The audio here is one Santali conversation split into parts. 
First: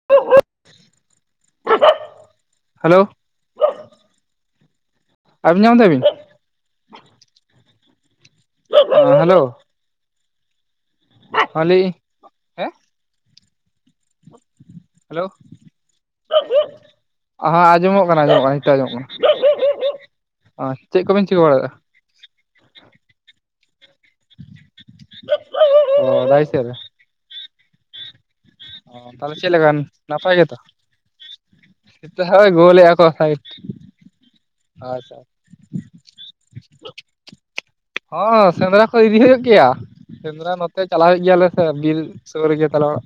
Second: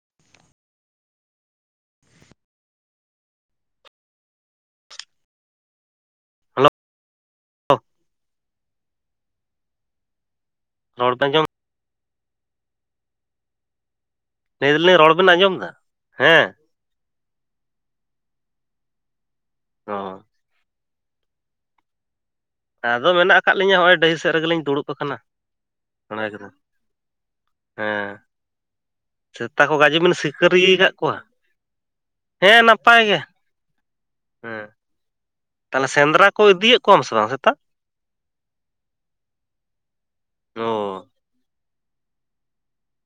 [unintelligible] ᱦᱮᱞᱳ ᱟᱡᱚᱢ ᱧᱟᱢ ᱫᱟᱵᱤᱱ ᱦᱮᱞᱳ ᱦᱮᱸ ᱦᱳᱞᱳ ᱨᱚᱲ ᱯᱮ ᱟᱸᱡᱚᱢ ᱦᱟᱞᱤ ᱞᱟᱹᱭ ᱫᱟᱞᱤᱧ ᱨᱚᱲ ᱦᱮᱞᱳ, ᱵᱮᱱ ᱟᱸᱡᱚᱢ ᱮᱫᱟ ᱦᱮᱸ ᱟᱸᱡᱚᱢᱚᱜ ᱠᱟᱱᱟ ᱟᱸᱡᱚᱢᱚᱜ ᱠᱟᱱᱟ ᱱᱤᱛᱚᱜ ᱟᱸᱡᱚᱢᱚᱜ ᱠᱟᱱᱟ ᱚ ᱚ ᱪᱮᱫ ᱠᱚᱵᱮᱱ ᱪᱤᱠᱟᱹ ᱵᱟᱲᱟᱭᱫᱟ ᱟᱫᱚ ᱢᱮᱱᱟᱜ ᱟᱠᱟᱫ ᱞᱤᱧᱟᱹ ᱱᱚᱜᱼᱚᱭ ᱰᱟᱺᱦᱤ ᱥᱮᱫ ᱨᱮᱜᱮᱞᱤᱧ ᱫᱩᱲᱩᱵ ᱟᱠᱟᱱᱟ ᱚ ᱫᱟᱨᱮ ᱦᱮᱸ ᱥᱮᱫ ᱨᱮ ᱚ ᱛᱟᱦᱚᱞᱮ ᱪᱮᱫ ᱥᱮᱛᱟ ᱞᱮᱠᱟ ᱠᱚ ᱜᱟᱡᱮ ᱵᱤᱱ ᱥᱤᱠᱟᱹᱨᱤ ᱟᱠᱟᱫ ᱠᱚᱣᱟ? ᱥᱮᱛᱟ ᱦᱚᱜᱼᱚᱭ ᱦᱮᱸ ᱜᱳᱞ ᱮᱫᱟ ᱱᱟᱯᱟᱭ ᱠᱚ ᱜᱮ ᱥᱟᱭᱤᱴ ᱨᱮ ᱦᱮᱸ ᱟᱪᱪᱷᱟ ᱛᱟᱦᱚᱞᱮ ᱥᱮᱸᱫᱽᱨᱟ ᱠᱚ ᱤᱫᱤᱭᱮᱫ ᱠᱚᱣᱟᱢ ᱥᱮ ᱵᱟᱝ ᱥᱮᱛᱟᱜ ᱦᱚᱸ ᱥᱮᱸᱫᱽᱨᱟ ᱠᱚ ᱤᱫᱤ ᱦᱩᱭᱩᱜ ᱜᱮᱭᱟ ᱥᱮᱸᱫᱽᱨᱟ ᱱᱚᱛᱮ ᱪᱟᱞᱟᱣ ᱚ ᱦᱩᱭᱩᱜ ᱜᱮᱭᱟᱞᱮ ᱵᱤᱨ ᱥᱳᱨ ᱜᱮ ᱛᱟᱞᱮ ᱚᱲᱟᱜ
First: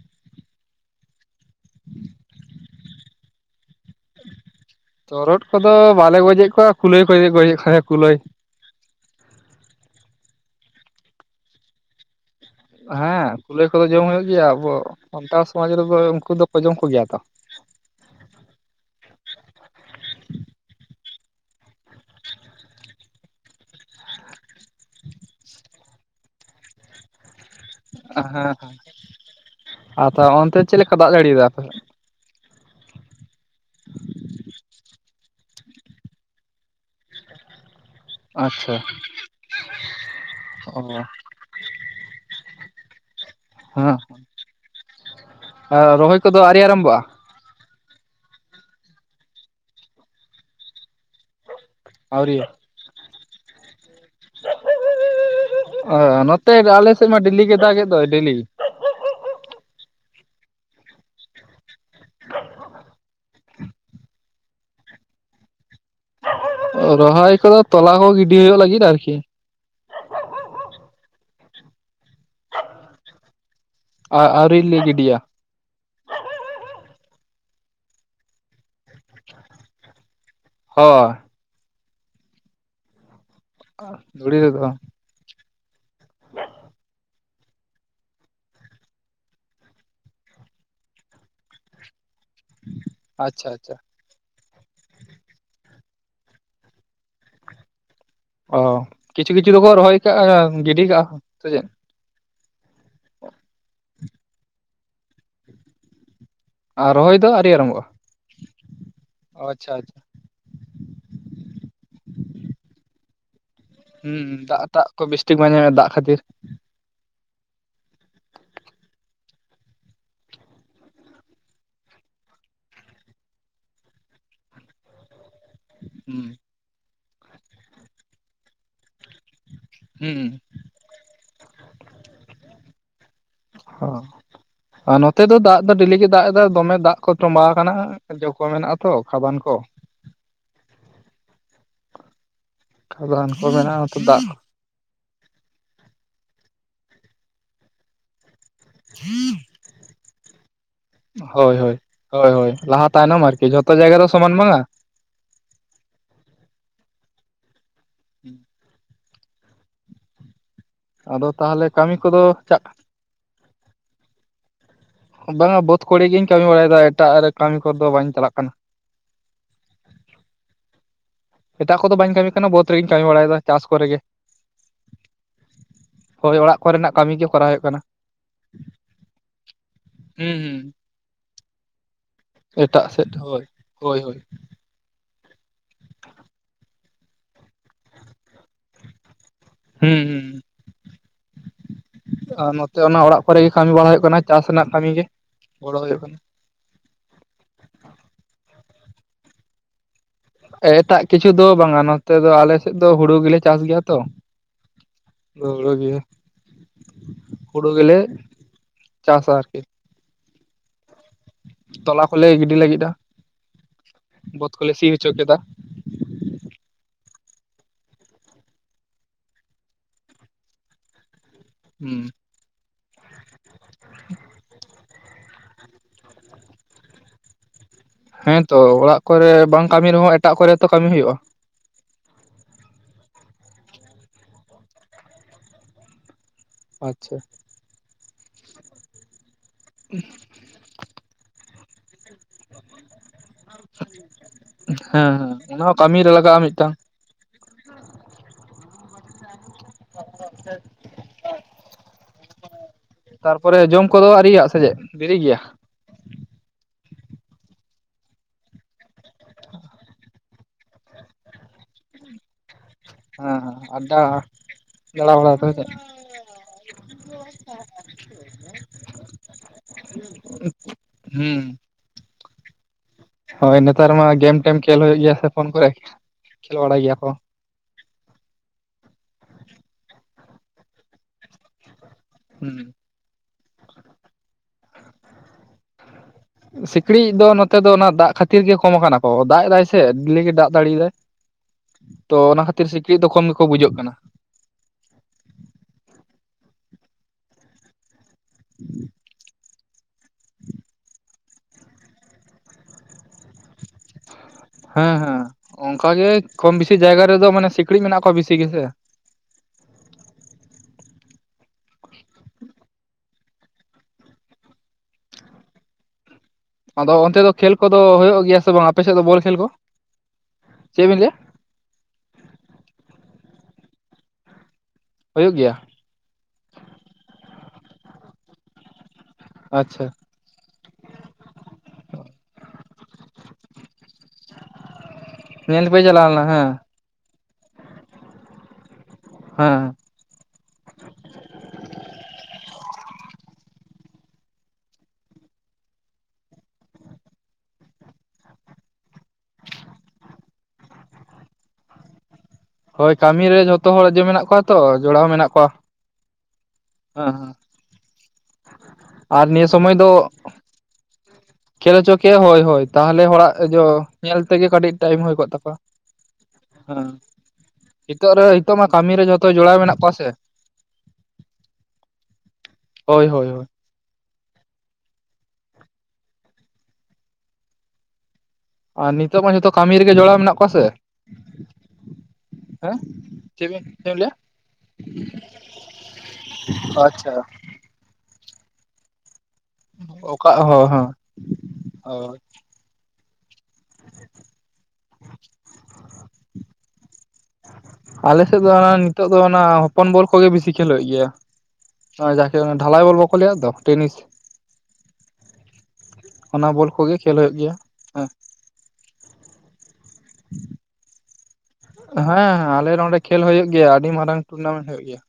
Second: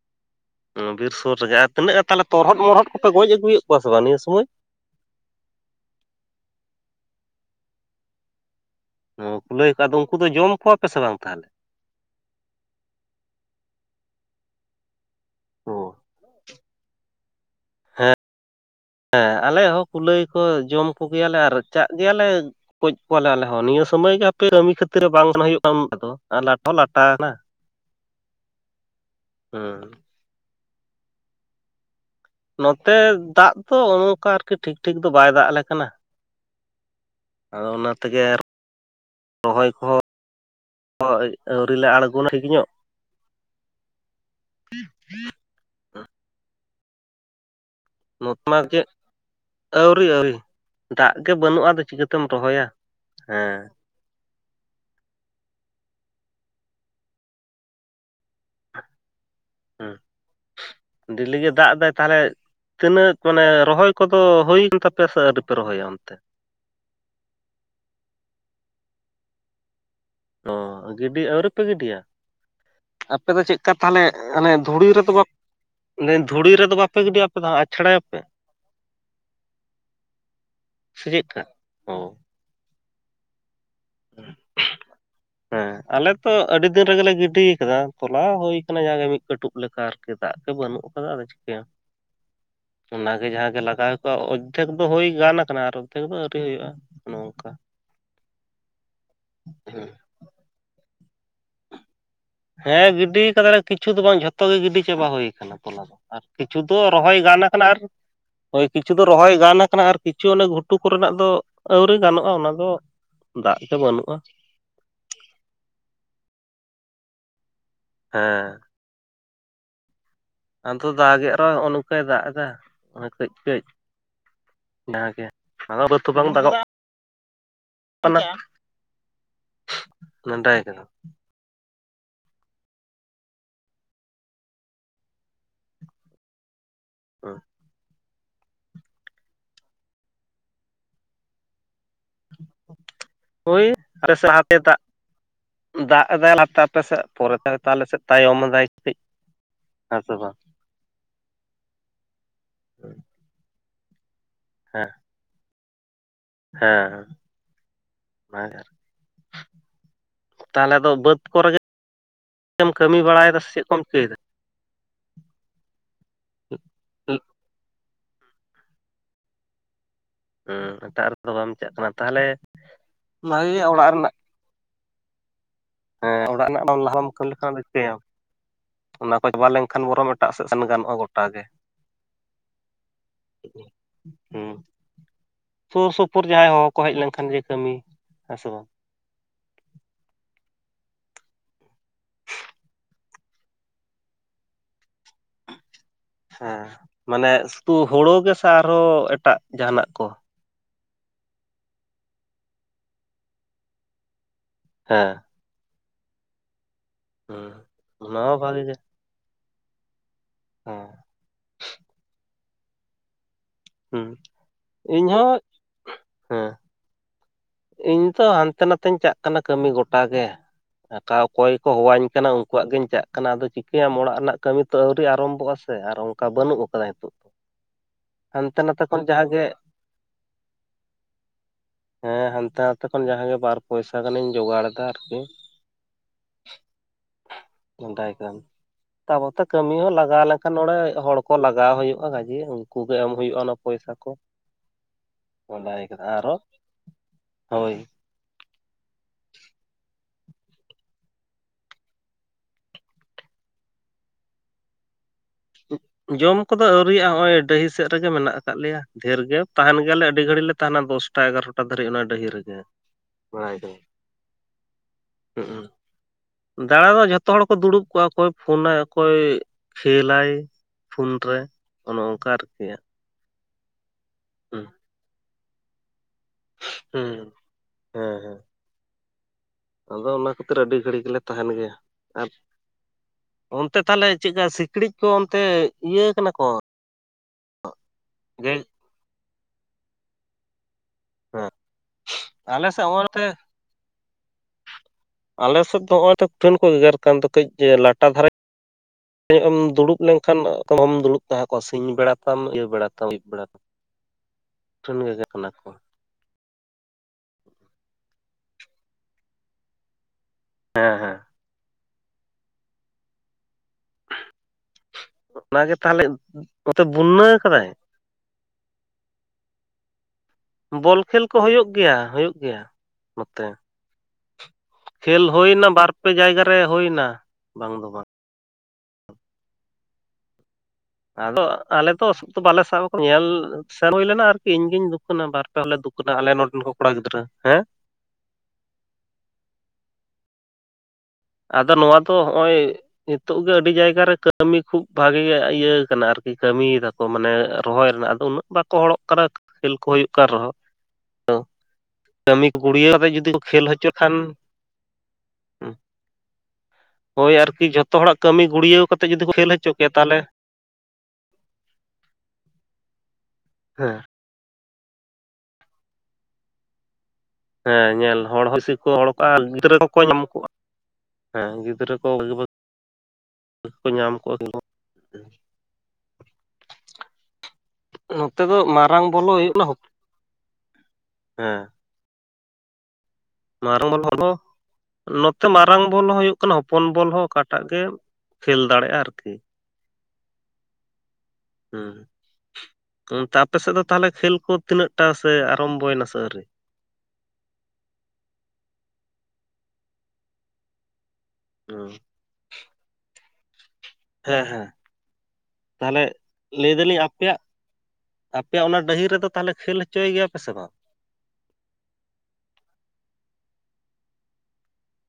ᱵᱤᱨ ᱥᱩᱨ ᱨᱮᱜᱮ ᱟᱨ ᱛᱤᱱᱟᱹᱜ ᱛᱟᱦᱚᱞᱮ ᱛᱚᱨᱦᱚᱫ ᱢᱚᱨᱦᱚᱫ ᱠᱚᱯᱮ ᱜᱚᱡ ᱟᱹᱜᱩᱭᱮᱫ ᱠᱚᱣᱟ ᱥᱮ ᱵᱟᱝ ᱱᱤᱭᱟᱹ ᱥᱚᱢᱚᱭ ᱛᱚᱨᱚᱴ ᱠᱚᱫᱚ ᱵᱟᱞᱮ ᱜᱚᱡᱮᱫ ᱠᱚᱣᱟ ᱠᱩᱞᱟᱹᱭ ᱠᱚ ᱜᱚᱡᱮᱫ ᱠᱚᱣᱟᱞᱮ ᱠᱩᱞᱟᱹᱭ ᱦᱩ ᱠᱩᱞᱟᱹᱭ ᱠᱚ ᱟᱫᱚ ᱩᱱᱠᱩ ᱫᱚ ᱡᱚᱢ ᱠᱚᱣᱟᱯᱮ ᱥᱮᱮ ᱵᱟᱝ ᱛᱟᱦᱚᱞᱮ? ᱦᱮᱸ ᱠᱩᱞᱟᱹᱭ ᱠᱚᱫᱚ ᱡᱚᱢ ᱦᱩᱭᱩᱜ ᱜᱮᱭᱟ ᱟᱵᱚ ᱥᱟᱱᱛᱟᱲ ᱥᱚᱢᱟᱡᱽ ᱚ ᱨᱮᱫᱚ ᱩᱱᱠᱩ ᱫᱚᱠᱚ ᱡᱚᱢ ᱠᱚᱜᱮᱭᱟ ᱛᱚ ᱦᱮᱸ ᱦᱮᱸ ᱟᱞᱮ ᱦᱚᱸ ᱠᱩᱞᱟᱹᱭ ᱠᱚ ᱡᱚᱢ ᱠᱚᱜᱮᱭᱟᱞᱮ ᱟᱨ ᱪᱟᱜ ᱜᱮᱭᱟᱞᱮ ᱜᱚᱡ ᱠᱚᱣᱟᱞᱮ ᱟᱞᱮ ᱦᱚᱸ ᱱᱤᱭᱟᱹ ᱥᱚᱢᱚᱭ ᱜᱮ ᱟᱯᱮ ᱨᱟᱹᱢᱤ ᱠᱷᱟᱹᱛᱤᱨ ᱵᱟᱝ ᱦᱩᱭᱩᱜ ᱠᱟᱱᱟ ᱫᱚ ᱟᱨ ᱞᱟᱴ ᱦᱚᱸ ᱞᱟᱴᱟᱱᱟ ᱟ ᱦᱟ ᱦᱮᱸ ᱟᱫᱚ ᱚᱱᱛᱮ ᱪᱮᱫ ᱞᱮᱠᱟ ᱫᱟᱜ ᱡᱟᱲᱤᱭᱮᱫᱟ ᱟᱯᱮᱥᱮᱫ? [unintelligible] ᱱᱚᱛᱮ ᱫᱟᱜ ᱫᱚ ᱱᱚᱝᱠᱟ ᱟᱨᱠᱤ ᱴᱷᱤᱠ ᱴᱷᱤᱠ ᱫᱚ ᱵᱟᱭ ᱫᱟᱜ ᱟᱞᱮ ᱠᱟᱱᱟ ᱟᱫᱚ ᱚᱱᱟ ᱛᱮᱜᱮ ᱟᱪᱪᱷᱟ ᱨᱚᱦᱚᱭ ᱠᱚᱦᱚᱸ ᱚ [unintelligible] ᱟᱹᱣᱨ ᱞᱮ ᱮ ᱟᱬᱜᱚᱱᱟ ᱦᱤᱠ ᱧᱚᱜ ᱦᱮᱸ ᱟᱨ ᱨᱚᱦᱚᱭ ᱠᱚᱫᱚ ᱟᱹᱣᱨᱤ ᱟᱨᱟᱢᱵᱚᱜᱼᱟ ᱛᱚ ᱢᱟ ᱪᱮᱫ ᱟᱹᱣᱨᱤ ᱟᱹᱣᱨᱤ ᱫᱟᱜ ᱜᱮ ᱵᱟᱹᱱᱩᱜᱼᱟ ᱟᱫᱚ ᱪᱤᱠᱟᱹᱛᱮᱢ ᱟᱹᱣᱨᱤᱭᱟ? ᱨᱚᱦᱚᱭᱟ ᱦᱮᱸ ᱦᱳᱭ ᱱᱚᱛᱮ ᱟᱞᱮ ᱥᱮᱫ ᱢᱟ ᱰᱮᱞᱤ ᱜᱮ ᱫᱟᱜᱮᱜ ᱫᱚ ᱰᱮᱞᱤ [inaudible] ᱦᱮᱸ ᱰᱮᱞᱤ ᱜᱮ ᱫᱟᱜ ᱮᱫᱟᱭ ᱛᱟᱦᱚᱞᱮ ᱛᱤᱱᱟᱹᱜ ᱢᱟᱱᱮ ᱨᱚᱦᱚᱭ ᱠᱚᱫᱚ ᱦᱩᱭ ᱮᱱ ᱛᱟᱯᱮᱭᱟ ᱥᱮ ᱟᱹᱣᱨᱤ ᱯᱮ ᱨᱚᱦᱚᱭᱟ ᱨᱚᱦᱚᱭ ᱠᱚᱫᱚ ᱛᱚᱞᱟ ᱠᱚ ᱜᱤᱰᱤ ᱦᱩᱭᱩᱜ ᱞᱟᱹᱜᱤᱫ ᱟᱨᱠᱤ᱾ ᱚ ᱜᱤᱰᱤ ᱟᱹᱣᱨᱤᱯᱮ ᱜᱤᱰᱤᱭᱟ? ᱟᱯᱮ ᱫᱚ ᱪᱮᱫ ᱠᱟ ᱛᱟᱦᱚᱞᱮ ᱚᱱᱮ ᱟᱹᱣᱨᱤ ᱞᱮ ᱫᱷᱩᱲᱤ ᱨᱮᱫᱚ ᱜᱤᱰᱤᱭᱟ ᱢᱟᱹᱱ ᱫᱷᱩᱲᱤ ᱨᱮᱫᱚ ᱵᱟᱯᱮ ᱜᱤᱰᱤᱭᱟ ᱟᱯᱮ ᱫᱚ ᱟᱴᱷᱲᱮᱭᱟᱯᱮ᱾ ᱥᱮ ᱦᱳᱭ ᱪᱮᱫ ᱠᱟ? ᱚᱸ [unintelligible] ᱫᱷᱩᱲᱤ ᱨᱮᱫᱚ ᱵᱟᱝ᱾ ᱦᱮᱸ ᱟᱞᱮ ᱛᱚ ᱟᱹᱰᱤ ᱫᱤᱱ ᱨᱮᱜᱮᱞᱮ ᱜᱤᱰᱤ ᱠᱟᱜᱼᱟ ᱛᱚᱞᱟ ᱦᱩᱭ ᱟᱠᱟᱱᱟ ᱡᱟᱦᱟ ᱜᱮ ᱢᱤᱫ ᱠᱟᱹᱴᱩᱵ ᱞᱮᱠᱟ ᱟᱨᱠᱤ ᱫᱟᱜ ᱜᱮ ᱵᱟᱹᱱᱩᱜ ᱟᱠᱟᱫᱟ ᱟᱫᱚ ᱪᱤᱠᱟᱹᱭᱟᱢ᱾ ᱚᱱᱟᱜᱮ ᱟᱪᱪᱷᱟ ᱡᱟᱦᱟᱸ ᱜᱮ ᱟᱪᱪᱷᱟ ᱞᱟᱜᱟᱣ ᱚᱨᱫᱷᱮᱠ ᱫᱚ ᱦᱩᱭ ᱜᱟᱱ ᱟᱠᱟᱱᱟ ᱟᱨ ᱚᱨᱫᱷᱮᱠ ᱫᱚ ᱟᱹᱣᱨᱤ ᱦᱩᱭᱩᱜ-ᱟ ᱚᱱᱮ ᱚᱱᱠᱟ᱾ ᱚ ᱠᱤᱪᱷᱩ ᱠᱤᱪᱷᱩ ᱫᱚᱠᱚ ᱨᱚᱦᱚᱭ ᱠᱟᱜ-ᱟ ᱜᱤᱰᱤ ᱠᱟᱜ-ᱟ ᱥᱮ ᱪᱮᱫ? ᱦᱮᱸ ᱜᱤᱰᱤ ᱟᱠᱟᱫᱟᱞᱮ ᱠᱤᱪᱷᱩ ᱫᱚ ᱵᱟᱝ ᱡᱷᱚᱛᱚ ᱜᱮ ᱜᱤᱰᱤ ᱪᱟᱵᱟ ᱦᱩᱭ ᱠᱟᱱᱟ ᱛᱚᱞᱟ ᱫᱚ ᱟᱨ ᱠᱤᱪᱷᱩ ᱫᱚ ᱟᱨ ᱨᱚᱦᱚᱭ ᱫᱚ ᱜᱟᱱ ᱟᱹᱣᱨᱤ ᱟᱠᱟᱱᱟ ᱟᱨ ᱟᱨᱟᱢᱵᱚᱜᱼᱟ ᱳᱭ ᱠᱤᱪᱷᱩ ᱫᱚ ᱨᱚᱦᱚᱭ ᱚ ᱜᱟᱱ ᱟᱪᱪᱷᱟ ᱟᱠᱟᱱᱟ ᱟᱨ ᱟᱪᱪᱷᱟ ᱠᱤ ᱠᱤᱪᱷᱩ ᱚᱱᱮ ᱜᱷᱩᱴᱩ ᱠᱚᱨᱮᱱᱟᱜ ᱫᱚ ᱟᱹᱣᱨᱤ ᱜᱟᱱᱚᱜ-ᱟ ᱚᱱᱟ ᱫᱚ᱾ ᱫᱟᱜ ᱛᱚ ᱵᱟᱱᱩᱜ᱾ ᱦᱮᱸ ᱫᱟᱜ ᱫᱟᱜ ᱠᱚ ᱵᱮᱥ ᱴᱷᱤᱠ ᱵᱟᱝ ᱧᱟᱢᱮᱫ-ᱟ ᱫᱟᱜ ᱠᱷᱟᱹᱛᱤᱨ᱾ ᱦᱮᱸ᱾ ᱟᱫᱚ ᱫᱟᱜᱮᱫ ᱨᱮᱦᱚᱸ ᱱᱚᱜ-ᱚ ᱚᱱᱠᱟᱭ ᱫᱟᱜ ᱮᱫᱟ ᱠᱟᱹᱡ ᱠᱟᱹᱡ ᱡᱟᱦᱮᱸ᱾ ᱟᱫᱚ ᱵᱟᱹᱫᱽ ᱦᱚᱸ ᱦᱩᱸ ᱵᱟᱝ ᱫᱟᱜ-ᱚᱜ [unintelligible] ᱠᱟᱱᱟ᱾ ᱦᱩᱸ ᱱᱟᱸᱰᱮᱭ ᱟᱠᱟᱱᱟ᱾ [unintelligible] ᱦᱚᱸ ᱟᱨ ᱱᱚᱛᱮ ᱫᱚ ᱫᱟᱜ ᱫᱚ ᱰᱮᱞᱤ ᱜᱮ ᱫᱟᱜ ᱮᱫᱟ ᱫᱚᱢᱮ ᱫᱟᱜ ᱠᱚ ᱴᱚᱢᱵᱦᱟᱣ ᱟᱠᱟᱱᱟ ᱡᱚ ᱠᱚ ᱢᱮᱱᱟᱜ-ᱟ ᱛᱚ ᱠᱷᱟᱫᱟᱱ ᱠᱚ᱾ ᱠᱷᱟᱫᱟᱱ ᱠᱚ ᱦᱳᱭ ᱢᱮᱱᱟᱜᱼᱟ ᱛᱚ ᱟᱞᱮ ᱫᱟᱜ ᱥᱮᱫ ᱞᱟᱦᱟᱛᱮ ᱫᱟᱜ ᱫᱟᱜ ᱮᱫᱟᱭ ᱞᱟᱦᱟᱛᱮ ᱟᱯᱮ ᱥᱮᱫ ᱯᱚᱨᱮᱛᱮ ᱦᱚᱭ ᱛᱚ ᱟᱞᱮᱥᱮᱫ ᱛᱟᱭᱚᱢ ᱟᱫᱟᱭ᱾ [unintelligible] ᱦᱳᱭ ᱦᱳᱭ ᱦᱳᱭ ᱦᱳᱭ ᱞᱟᱦᱟ ᱛᱟᱭᱱᱚᱢ ᱟᱨᱠᱤ ᱡᱷᱚᱛᱚ ᱡᱟᱭᱜᱟ ᱫᱚ ᱥᱚᱢᱟᱱ ᱵᱟᱝ-ᱟ ᱦᱮᱸ ᱦᱮᱸ ᱚᱱᱟᱜᱮ ᱟᱨ ᱛᱟᱦᱚᱞᱮ ᱫᱚ ᱵᱟᱹᱫᱽ ᱟᱫᱚ ᱛᱟᱦᱚᱞᱮ ᱠᱟᱹᱢᱤ ᱠᱚᱫᱚ ᱪᱟᱜ ᱠᱚᱨᱮᱜᱮᱢ ᱠᱟᱹᱢᱤ ᱵᱟᱲᱟᱭᱮᱫᱟ ᱥᱮ ᱪᱮᱫ ᱠᱚᱢ ᱪᱤᱠᱟᱹᱭᱮᱫᱟ? ᱵᱟᱝ-ᱟ ᱵᱟᱹᱫᱽ ᱠᱚᱨᱮ ᱜᱤᱧ ᱠᱟᱹᱢᱤ ᱵᱟᱲᱟᱭᱮᱫᱟ ᱮᱴᱟᱜ ᱨᱮ ᱠᱟᱹᱢᱤ ᱠᱚ ᱫᱚ ᱵᱟᱹᱧ ᱪᱟᱞᱟᱜ ᱠᱟᱱᱟ᱾ ᱦᱮᱸ ᱮᱴᱟᱜ ᱨᱮᱫᱚ ᱵᱟᱢ ᱪᱟᱞᱟᱜ ᱮᱴᱟᱜ ᱠᱟᱱᱟ ᱠᱚᱫᱚ ᱵᱟᱹᱧ ᱛᱟᱦᱚᱞᱮ ᱠᱟᱹᱢᱤ ᱠᱟᱱᱟ ᱵᱟᱹᱫᱽ ᱨᱮᱜᱤᱧ ᱠᱟᱹᱢᱤ ᱵᱟᱲᱟᱭᱮᱫᱟ ᱵᱷᱟᱜᱮ ᱪᱟᱥ ᱜᱮ ᱠᱚᱨᱮ ᱚᱲᱟᱜ ᱨᱮᱱᱟᱜ᱾ ᱦᱮᱸ ᱦᱳᱭ ᱚᱲᱟᱜ ᱨᱮᱱᱟᱜ ᱠᱚᱨᱮᱱᱟᱜ ᱞᱟᱦᱟᱢ ᱜᱮ ᱠᱟᱹᱢᱤ ᱠᱚᱨᱟᱣ ᱞᱮᱠᱷᱟᱱ ᱫᱚ ᱦᱩᱭᱩᱜ ᱠᱟᱱᱟ ᱪᱤᱠᱟᱹᱭᱟᱢ? ᱚᱱᱟ ᱠᱚ ᱪᱟᱵᱟ ᱞᱮᱱᱠᱷᱟᱱ ᱵᱚᱨᱚᱝ ᱮᱴᱟᱜ ᱦᱩᱸ ᱥᱮᱫ ᱦᱩᱸ ᱥᱮᱱ ᱜᱟᱱᱚᱜ-ᱟ ᱜᱚᱴᱟᱜᱮ᱾ ᱮᱴᱟᱜ ᱥᱮᱫ ᱦᱳᱭ ᱦᱳᱭ ᱦᱩᱸ ᱥᱩᱨ ᱥᱩᱯᱩᱨ ᱡᱟᱦᱟᱸᱭ ᱦᱚᱲ ᱠᱚ ᱦᱮᱡ ᱞᱮᱱᱠᱷᱟᱱ ᱜᱮ ᱠᱟᱹᱢᱤ ᱦᱮᱸ ᱥᱮ ᱵᱟᱝ ᱦᱮᱸ ᱦᱩᱸ ᱦᱩᱸ ᱟᱨ ᱱᱚᱛᱮ ᱚᱱᱟ ᱚᱲᱟᱜ ᱠᱚᱨᱮ ᱜᱮ ᱠᱟᱹᱢᱤ ᱵᱟᱲᱟ ᱦᱩᱭᱩᱜ ᱠᱟᱱᱟ ᱪᱟᱥ ᱨᱮᱱᱟᱜ ᱠᱟᱹᱢᱤ ᱜᱮ ᱜᱚᱲᱚ ᱦᱩᱭᱩᱜ ᱠᱟᱱᱟ᱾ ᱦᱮᱸ ᱢᱟᱱᱮ ᱥᱩᱫᱷᱩ ᱦᱳᱲᱳ ᱜᱮᱥᱮ ᱟᱨᱦᱚᱸ ᱮᱴᱟᱜ ᱡᱟᱦᱟᱱᱟᱜ ᱠᱚ ᱮᱴᱟᱜ ᱠᱤᱪᱷᱩ ᱫᱚ ᱵᱟᱝᱟ ᱱᱚᱛᱮ ᱫᱚ ᱟᱞᱮ ᱥᱮᱫ ᱫᱚ ᱦᱩᱲᱩ ᱜᱮᱞᱮ ᱪᱟᱥ ᱜᱮᱭᱟ ᱛᱚ ᱦᱮᱸ [unintelligible] ᱜᱮᱭᱟ ᱦᱮᱸ ᱦᱩᱲᱩ ᱜᱮᱞᱮ ᱚᱱᱟ ᱦᱚᱸ ᱵᱷᱟᱜᱮ ᱜᱮ ᱪᱟᱥ-ᱟ ᱟᱨᱠᱤ᱾ ᱦᱮᱸ᱾ ᱛᱚᱞᱟ ᱠᱚᱞᱮ ᱜᱤᱰᱤ ᱞᱟᱹᱜᱤᱫ-ᱟ ᱦᱩᱸ ᱵᱟᱹᱫ ᱠᱚᱞᱮ ᱥᱤ ᱦᱚᱪᱚ ᱤᱧ ᱠᱮᱫᱟ᱾ ᱦᱚᱸ ᱦᱮᱸ ᱤᱧ ᱛᱚ ᱦᱟᱱᱛᱮ ᱱᱟᱛᱮᱧ ᱪᱟᱜ ᱠᱟᱱᱟ ᱠᱟᱹᱢᱤ ᱜᱚᱴᱟ ᱜᱮ ᱚᱠᱟ ᱚᱠᱚᱭ ᱠᱚ ᱦᱚᱦᱚᱣᱟᱹᱧ ᱦᱩᱸ ᱠᱟᱱᱟ ᱟᱠᱩᱣᱟᱜ ᱜᱤᱧ ᱪᱟᱜ ᱠᱟᱱᱟ ᱟᱫᱚ ᱪᱤᱠᱟᱹᱭᱟᱢ ᱚᱲᱟᱜ ᱨᱮᱱᱟᱜ ᱠᱟᱹᱢᱤ ᱛᱚ ᱟᱹᱣᱨᱤ ᱟᱨᱚᱢᱵᱚᱜ-ᱟ ᱥᱮ ᱟᱨ ᱚᱱᱠᱟ ᱵᱟᱹᱱᱩᱜ ᱟᱠᱟᱫᱟ ᱱᱤᱛᱚᱜ ᱦᱮᱸᱛᱚ ᱦᱟᱱᱛᱮ ᱱᱟᱛᱮ ᱚᱲᱟᱜ ᱠᱷᱚᱱ ᱡᱟᱦᱟᱸ ᱠᱚᱨᱮ ᱜᱮ ᱵᱟᱝ ᱠᱟᱹᱢᱤ ᱨᱮᱦᱚᱸ ᱮᱴᱟᱜ ᱠᱚᱨᱮ ᱛᱚ ᱠᱟᱹᱢᱤ ᱦᱩᱭᱩᱜ-ᱟ᱾ ᱦᱮᱸ ᱦᱟᱱᱛᱮ ᱱᱟᱛᱮ ᱠᱷᱚᱱ ᱡᱟᱦᱟᱸᱜᱮ ᱵᱟᱨ ᱯᱚᱭᱥᱟ ᱜᱟᱱᱤᱧ ᱡᱳᱜᱟᱲ ᱫᱟ ᱟᱨᱠᱤ᱾ ᱟᱪᱪᱷᱟ ᱢᱮᱛᱟᱭ ᱠᱟᱱ ᱛᱟᱯᱚᱛᱮ ᱠᱟᱹᱢᱤ ᱦᱚᱸ ᱞᱟᱜᱟᱣ ᱞᱮᱱᱠᱷᱟᱱ ᱱᱚᱸᱰᱮ ᱦᱚᱲ ᱠᱚ ᱞᱟᱜᱟᱣ ᱦᱩᱭᱩᱜ-ᱟ ᱜᱟᱡ ᱡᱮ ᱩᱱᱠᱩ ᱜᱮ ᱮᱢ ᱦᱩᱭᱩᱜᱼᱟ ᱚᱱᱟ ᱯᱚᱭᱥᱟ ᱠᱚ ᱦᱮᱸ ᱦᱮᱸ ᱚᱱᱟ ᱦᱚᱸ ᱚᱰᱟᱭ ᱠᱟᱹᱢᱤ ᱠᱟᱫᱟ ᱨᱮ ᱟᱨᱦᱚ ᱞᱟᱜᱟᱜᱼᱟ ᱢᱤᱫᱴᱟᱝ ᱦᱳᱭ ᱛᱟᱨᱯᱚᱨᱮ ᱡᱚᱢ ᱠᱚᱫᱚ ᱟᱹᱶᱨᱤᱣᱟᱜ ᱥᱮ ᱪᱮᱫ ᱰᱮᱨᱤ ᱜᱮᱭᱟ ᱡᱚᱢ ᱠᱚᱫᱚ ᱟᱹᱣᱨᱤᱭᱟᱜ ᱦᱚᱸᱜ ᱚᱭ ᱰᱟᱹᱺᱦᱤ ᱥᱮᱫ ᱨᱮᱜᱮ ᱢᱮᱱᱟᱜ ᱟᱠᱟᱫ ᱞᱮᱭᱟ ᱰᱷᱮᱨ ᱜᱮ ᱛᱟᱦᱮᱱ ᱜᱮᱭᱟᱞᱮ ᱟᱹᱰᱤ ᱜᱷᱟᱹᱲᱤᱡ ᱞᱮ ᱛᱟᱦᱮᱱᱟ ᱫᱚᱥᱴᱟ ᱮᱜᱟᱨᱚᱴᱟ ᱫᱷᱟᱹᱨᱤᱡ ᱚᱱᱟ ᱰᱟᱹᱦᱤ ᱨᱮᱜᱮ ᱦᱮ ᱵᱟᱲᱟᱭ ᱠᱟᱹᱫᱟᱹᱧ ᱟᱰᱰᱟ ᱡᱚᱲᱟ ᱵᱚᱲᱟᱭᱟ ᱯᱮ ᱪᱮᱫ ᱦᱩᱸ ᱫᱟᱬᱟ ᱫᱚ ᱡᱷᱚᱛᱚ ᱦᱚᱲ ᱠᱚ ᱫᱩᱲᱩᱵ ᱠᱚᱜᱼᱟ ᱚᱠᱚᱭ ᱯᱷᱩᱱ ᱨᱮ ᱦᱩᱸ ᱚᱱᱚ ᱚᱱᱠᱟ ᱟᱨᱠᱤ ᱦᱳᱭ ᱱᱮᱛᱟᱨ ᱢᱟ ᱜᱮᱢ ᱴᱮᱢ ᱦᱩᱸ ᱠᱷᱮᱞ ᱦᱩᱭᱩᱜ ᱜᱮᱭᱟ ᱥᱮ ᱯᱷᱳᱱ ᱠᱚᱨᱮ ᱠᱷᱮᱞ ᱵᱟᱲᱟᱭ ᱜᱮᱭᱟ ᱠᱚ ᱦᱩᱸ ᱦᱮᱸ ᱦᱮᱸ ᱟᱫᱚ ᱚᱱᱟ ᱠᱷᱟᱹᱛᱤᱨ ᱟᱹᱰᱤ ᱜᱷᱟᱹᱲᱤᱡ ᱜᱮᱞᱮ ᱛᱟᱦᱮᱱ ᱜᱮᱭᱟ ᱟᱨ ᱦᱩᱸ ᱚᱱᱛᱮ ᱛᱟᱦᱚᱞᱮ ᱪᱮᱫ ᱞᱮᱠᱟ ᱥᱤᱠᱲᱤᱡ ᱠᱚ ᱚᱱᱛᱮ ᱤᱭᱟᱹ ᱠᱟᱱᱟ ᱠᱚ ᱥᱤᱠᱬᱤᱡ ᱫᱚ ᱱᱚᱛᱮ ᱫᱚ ᱚᱱᱟ ᱫᱟᱜ ᱠᱷᱟᱹᱛᱤᱨ ᱜᱮ ᱠᱚᱢ ᱟᱠᱟᱱᱟ ᱠᱚ ᱫᱟᱜ ᱮᱫᱟᱭ ᱥᱮ ᱰᱮᱞᱤᱜ ᱜᱮ ᱫᱟᱜ ᱫᱟᱲᱮᱭᱟᱫᱟᱭ ᱦᱮᱸ ᱛᱚ ᱚᱱᱟ ᱠᱷᱟᱹᱛᱤᱨ ᱟᱞᱮ ᱥᱮᱫ ᱥᱤᱠᱬᱤᱡ ᱦᱚᱸᱜᱼᱚᱭ ᱫᱚ ᱱᱚᱛᱮ ᱠᱚᱢ ᱜᱮᱠᱚ ᱵᱩᱡᱷᱟᱹᱜ ᱠᱟᱱᱟ ᱟᱞᱮᱥᱮᱫ ᱫᱚ ᱱᱚᱜ-ᱚᱭ ᱛᱚ ᱯᱷᱚᱴᱮᱱ ᱠᱚ ᱜᱮᱜᱮᱨ ᱠᱟᱱ ᱫᱚ ᱠᱟᱹᱡ ᱞᱟᱴᱟ ᱫᱷᱟᱨᱮ ᱦᱮᱸ ᱮᱢ ᱫᱩᱲᱩᱵ ᱞᱮᱱᱠᱷᱟᱱ ᱦᱚᱢ ᱫᱩᱲᱩᱵ ᱛᱟᱦᱮᱸ ᱠᱚᱜ ᱥᱤᱧ ᱵᱮᱲᱟ ᱛᱟᱢ ᱤᱭᱟᱹ ᱵᱮᱲᱟ ᱛᱟᱢ ᱟᱹᱭᱩᱵ ᱵᱮᱲᱟ ᱛᱟᱢ ᱦᱮᱸ ᱴᱷᱤᱱ ᱦᱮᱸ ᱜᱮ ᱠᱟᱱᱟ ᱠᱚ ᱚᱱᱠᱟᱜᱮ ᱠᱚᱢ ᱵᱮᱥᱤ ᱡᱟᱭᱜᱟ ᱨᱮᱫᱚ ᱢᱟᱱᱮ ᱥᱤᱠᱲᱤᱡ ᱢᱮᱱᱟᱜ ᱠᱚᱣᱟ ᱵᱤᱥᱤ ᱜᱮᱥᱮ ᱦᱮᱸ ᱦᱮᱸ ᱚᱱᱟᱜᱮ ᱛᱟᱦᱚᱞᱮ ᱱᱚᱛᱮ ᱟᱫᱚ ᱚᱱᱛᱮ ᱵᱩᱱᱱᱟᱹ ᱫᱚ ᱠᱷᱮᱞ ᱟᱠᱟᱫᱟᱭ ᱠᱚᱫᱚ ᱦᱩᱭᱩᱜ ᱜᱮᱭᱟ ᱥᱮ ᱵᱟᱝ ᱟᱯᱮ ᱥᱮᱫ ᱫᱚ ᱵᱚᱞ ᱠᱷᱮᱞ ᱠᱚ ᱪᱮᱫ ᱵᱤᱱ ᱵᱚᱞ ᱞᱟᱹᱭᱟ ᱠᱷᱮᱞ ᱠᱚ ᱦᱩᱭᱩᱜ ᱜᱮᱭᱟ ᱦᱩᱭᱩᱜ ᱜᱮᱭᱟ ᱱᱚᱛᱮ ᱠᱷᱮᱞ ᱦᱩᱭᱩᱜ ᱜᱮᱭᱟ? ᱦᱩᱭᱮᱱᱟ ᱵᱟᱨᱯᱮ ᱡᱟᱭᱜᱟ ᱨᱮ ᱦᱩᱭᱱᱟ ᱵᱟᱝ ᱫᱚ ᱵᱟᱝ ᱟᱪᱪᱷᱟ ᱟᱫᱚ ᱟᱞᱮ ᱫᱚᱥᱩᱵᱚ ᱵᱟᱞᱮ ᱥᱟᱵᱚ ᱧᱮᱞ ᱥᱮᱱ ᱦᱩᱭ ᱞᱮᱱᱟ ᱟᱨᱠᱤ ᱤᱧᱜᱤᱧ ᱫᱩᱠᱟᱱᱟ ᱵᱟᱨ ᱧᱮᱞ ᱦᱚᱲᱞᱮ ᱯᱮ ᱪᱟᱞᱟᱣ ᱫᱩᱠᱷᱟᱹᱱᱟ ᱞᱮᱱᱟ ᱟᱞᱮ ᱦᱮ ᱱᱚᱰᱮᱱ ᱠᱚ ᱠᱚᱲᱟ ᱜᱤᱫᱽᱨᱟᱹ ᱦᱮᱸ ᱦᱮᱸ ᱟᱫᱚ ᱱᱚᱣᱟ ᱫᱚ ᱦᱚᱜ-ᱚᱭ ᱱᱤᱛᱚᱜ ᱜᱮ ᱟᱹᱰᱤ ᱡᱟᱭᱜᱟ ᱨᱮ ᱠᱟᱹᱢᱤ ᱠᱷᱩᱵ ᱵᱷᱟᱜᱤ ᱤᱭᱟᱹ ᱠᱟᱱᱟ ᱟᱨᱠᱤ ᱠᱟᱹᱢᱤᱭᱮᱫᱟ ᱢᱟᱱᱮ ᱨᱚᱦᱚᱭ ᱨᱮᱱᱟᱜ ᱟᱫᱚ ᱩᱱᱟᱹᱜ ᱵᱟᱠᱚ ᱦᱚᱲᱚᱜ ᱠᱟᱱᱟ ᱠᱷᱮᱞ ᱠᱚ ᱦᱩᱭᱩᱜ ᱠᱟᱱ ᱨᱮᱦᱚᱸ ᱠᱟᱹᱢᱤ ᱠᱚ ᱜᱩᱲᱭᱟᱹᱣ ᱦᱳᱭ ᱠᱟᱛᱮ ᱠᱟᱹᱢᱤ ᱡᱩᱫᱤ ᱨᱮ ᱠᱚ ᱠᱷᱹᱮᱞ ᱡᱷᱚᱛᱚ ᱦᱚᱲ ᱦᱚᱪᱚᱭ ᱡᱮ ᱠᱷᱟᱱ ᱢᱮᱱᱟᱜ ᱠᱚᱣᱟ ᱛᱚ ᱡᱚᱲᱟᱣ ᱢᱮᱱᱟᱜ ᱠᱚᱣᱟ᱾ ᱦᱮᱸ ᱦᱮᱸ ᱦᱳᱭ ᱟᱨᱠᱤ ᱡᱷᱚᱛᱚ ᱦᱚᱲᱟᱜ ᱠᱟᱹᱢᱤ ᱜᱩᱲᱭᱟᱹᱣ ᱠᱟᱛᱮ ᱡᱩᱫᱤ ᱟᱨ ᱯᱷᱮᱞ ᱦᱚᱪᱚ ᱠᱮᱭᱟ ᱛᱟᱦᱚᱞᱮ ᱠᱷᱮᱞᱦᱚᱪᱚᱠᱮᱭᱟ ᱦᱳᱭ ᱦᱳᱭ ᱛᱟᱦᱚᱞᱮ ᱦᱚᱲᱟᱜ ᱤᱭᱟᱹ ᱦᱮᱸ ᱧᱮᱞ ᱛᱮᱜᱮ ᱠᱟᱹᱴᱤᱡ ᱴᱟᱭᱤᱢ ᱦᱩᱭ ᱠᱚᱜ ᱛᱟᱠᱚᱣᱟ ᱦᱮᱸ ᱦᱮᱸ ᱱᱤᱛᱚᱜ ᱧᱮᱞ ᱨᱮ ᱦᱚᱲ ᱱᱤᱛᱚᱜ ᱢᱟ ᱦᱚᱥᱤ ᱠᱚ ᱠᱟᱹᱢᱤ ᱨᱮ ᱦᱚᱲ ᱠᱚᱜᱼᱟ ᱡᱷᱚᱛᱚ ᱟᱨ ᱡᱚᱲᱟᱣ ᱜᱤᱫᱽᱨᱟᱹ ᱢᱮᱱᱟᱜ ᱠᱚᱣᱟ ᱦᱚᱠᱚ ᱥᱮ ᱧᱟᱢ ᱠᱚᱜᱼᱟ᱾ ᱦᱮᱸ ᱜᱤᱫᱽᱨᱟᱹ ᱠᱚ ᱦᱳᱭ ᱦᱳᱭ ᱦᱳᱭ ᱧᱟᱢ ᱠᱚᱣᱟ ᱱᱚᱛᱮ ᱫᱚ ᱟᱨ ᱢᱟᱨᱟᱝ ᱱᱤᱛᱚᱜ ᱵᱚᱞ ᱢᱟ ᱦᱚᱸ ᱡᱚᱛᱚ ᱦᱩᱭᱩᱜ ᱠᱟᱱᱟ ᱠᱟᱹᱢᱤ ᱨᱮᱜᱮ ᱡᱚᱲᱟᱣ ᱢᱮᱱᱟᱜ ᱠᱚᱣᱟ ᱥᱮ ᱦᱮᱸ ᱦᱮᱸ ᱪᱮᱫ ᱵᱤᱱ ᱪᱮᱫ ᱵᱤᱱ ᱢᱟᱨᱟᱝ ᱞᱟᱹᱭᱟ? ᱵᱚᱞ ᱱᱚᱛᱮ ᱢᱟᱨᱟᱝ ᱵᱚᱞ ᱦᱚᱸ ᱦᱩᱭᱩᱜ ᱠᱟᱱᱟ ᱦᱚᱯᱚᱱ ᱵᱚᱞ ᱟᱪᱪᱷᱟ ᱦᱚᱸ ᱚᱠᱟᱴ ᱮᱴᱟᱜ ᱜᱮᱢ ᱠᱷᱮᱞ ᱫᱟᱲᱮᱭᱟᱜᱼᱟ ᱟᱨᱠᱤ ᱚᱠᱟ ᱦᱚᱸ ᱦᱳᱭ ᱦᱳᱭ ᱦᱮᱸ ᱟᱯᱮ ᱥᱮᱫ ᱫᱚ ᱛᱟᱦᱚᱞᱮ ᱠᱷᱮᱞ ᱠᱚ ᱛᱤᱱᱟᱹᱜᱴᱟ ᱥᱮ ᱟᱨᱟᱢᱵᱚᱭᱮ ᱱᱟᱥᱮ ᱟᱹᱣᱨᱤ ᱟᱞᱮᱥᱮᱫ ᱫᱚ ᱚᱱᱟ ᱱᱤᱛᱚᱜ ᱫᱚ ᱚᱱᱟ ᱦᱚᱯᱚᱱ ᱵᱚᱞ ᱠᱚᱜᱮ ᱵᱤᱥᱤ ᱠᱷᱮᱞᱳᱜ ᱜᱮᱭᱟ᱾ ᱦᱩᱸ ᱚᱸ ᱡᱟᱠᱮ ᱚᱱᱟ ᱰᱷᱟᱞᱟᱭ ᱵᱚᱞ ᱵᱟᱠᱚ ᱞᱟᱹᱭᱟᱜ ᱫᱚ ᱴᱮᱱᱤᱥ᱾ ᱦᱮᱸ ᱦᱮᱸ ᱛᱟᱦᱞᱮ ᱚᱱᱟ ᱵᱚᱞ ᱞᱟᱹᱭ ᱠᱚᱜᱮ ᱫᱟᱞᱤᱧ ᱠᱷᱮᱞ ᱦᱩᱭᱩᱜ ᱟᱯᱮᱭᱟᱜᱼᱼ ᱜᱮᱭᱟ ᱦᱮᱸ ᱟᱯᱮᱭᱟᱜ ᱚᱱᱟ ᱰᱟᱹᱦᱤ ᱨᱮᱫᱚ ᱛᱟᱦᱚᱞᱮ ᱠᱷᱮᱞ ᱦᱚᱪᱚᱭᱮ ᱜᱮᱭᱟ ᱯᱮ ᱥᱮ ᱵᱟᱝ? ᱦᱮᱸ ᱦᱮᱸ ᱟᱞᱮ ᱱᱚᱸᱰᱮ ᱠᱷᱮᱞ ᱦᱳᱭᱳᱜ ᱜᱮᱭᱟ ᱟᱹᱰᱤ ᱢᱟᱨᱟᱝ ᱴᱩᱨᱱᱟᱢᱮᱱᱴ ᱦᱳᱭᱳᱜ ᱜᱮᱭᱟ᱾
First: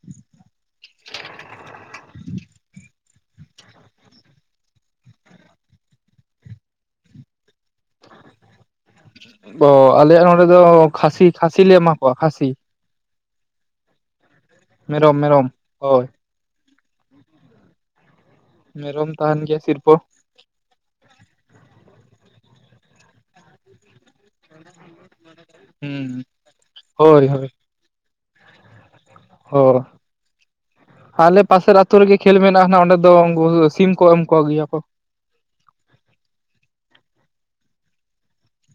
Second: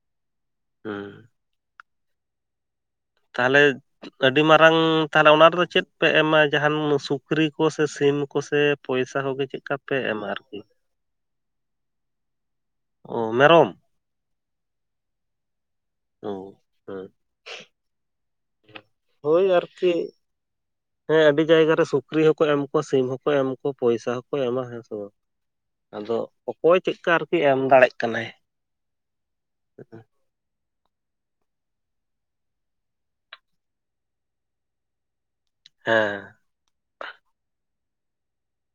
ᱦᱩᱸ ᱛᱟᱦᱚᱞᱮ ᱟᱹᱰᱤ ᱢᱟᱨᱟᱝ ᱛᱟᱦᱚᱞᱮ ᱚᱱᱟ ᱨᱮᱫᱚ ᱪᱮᱫ ᱯᱮ ᱮᱢᱟ ᱡᱟᱦᱟᱱ ᱥᱩᱠᱨᱤ ᱠᱚᱥᱮ ᱥᱤᱢ ᱠᱚᱥᱮᱼᱼ ᱚᱻ ᱟᱞᱮᱭᱟᱜ ᱱᱚᱰᱮ ᱫᱚ ᱠᱷᱟᱥᱤ ᱠᱷᱟᱥᱤ ᱞᱮ ᱮᱢᱟ ᱠᱚᱣᱟ ᱠᱷᱟᱥᱤ᱾ ᱚ ᱢᱮᱨᱚᱢ᱾ ᱢᱮᱨᱚᱢ ᱢᱮᱨᱚᱢ ᱦᱳᱭ᱾ ᱚ ᱦᱮᱸ ᱢᱮᱨᱚᱢ ᱛᱟᱦᱮᱱ ᱦᱳᱭ ᱜᱮᱭᱟ ᱟᱨᱠᱤ ᱥᱤᱨᱯᱟᱹ᱾ ᱦᱮᱸ ᱟᱹᱰᱤ ᱡᱟᱭᱜᱟ ᱨᱮ ᱥᱩᱠᱨᱤ ᱦᱚᱸᱠᱚ ᱮᱢ ᱠᱚᱣᱟ ᱥᱤᱢ ᱦᱚᱸᱠᱚ ᱮᱢ ᱠᱩ ᱯᱚᱭᱥᱟ ᱦᱚᱸᱠᱚ ᱮᱢᱟ ᱦᱮᱸᱥ ᱵᱟᱝ? ᱟᱫᱚ ᱦᱩᱸ ᱚᱠᱚᱭ ᱪᱮᱜᱠᱟ ᱦᱳᱭ ᱟᱨᱠᱤ ᱦᱳᱭ ᱮᱢ ᱫᱟᱲᱮᱜ ᱠᱟᱱᱟᱭ᱾ ᱦᱳ ᱟᱞᱮ ᱯᱟᱥᱮᱨ ᱟᱛᱳ ᱨᱮᱜᱮ ᱠᱷᱮᱞ ᱢᱮᱱᱟᱜᱼᱟ ᱱᱟᱦᱟᱜ ᱚᱸᱰᱮ ᱫᱚ ᱩᱱᱠᱩ ᱥᱤᱢ ᱠᱚ ᱮᱢ ᱠᱚ ᱜᱮᱭᱟ ᱠᱚ᱾ ᱦᱮᱸ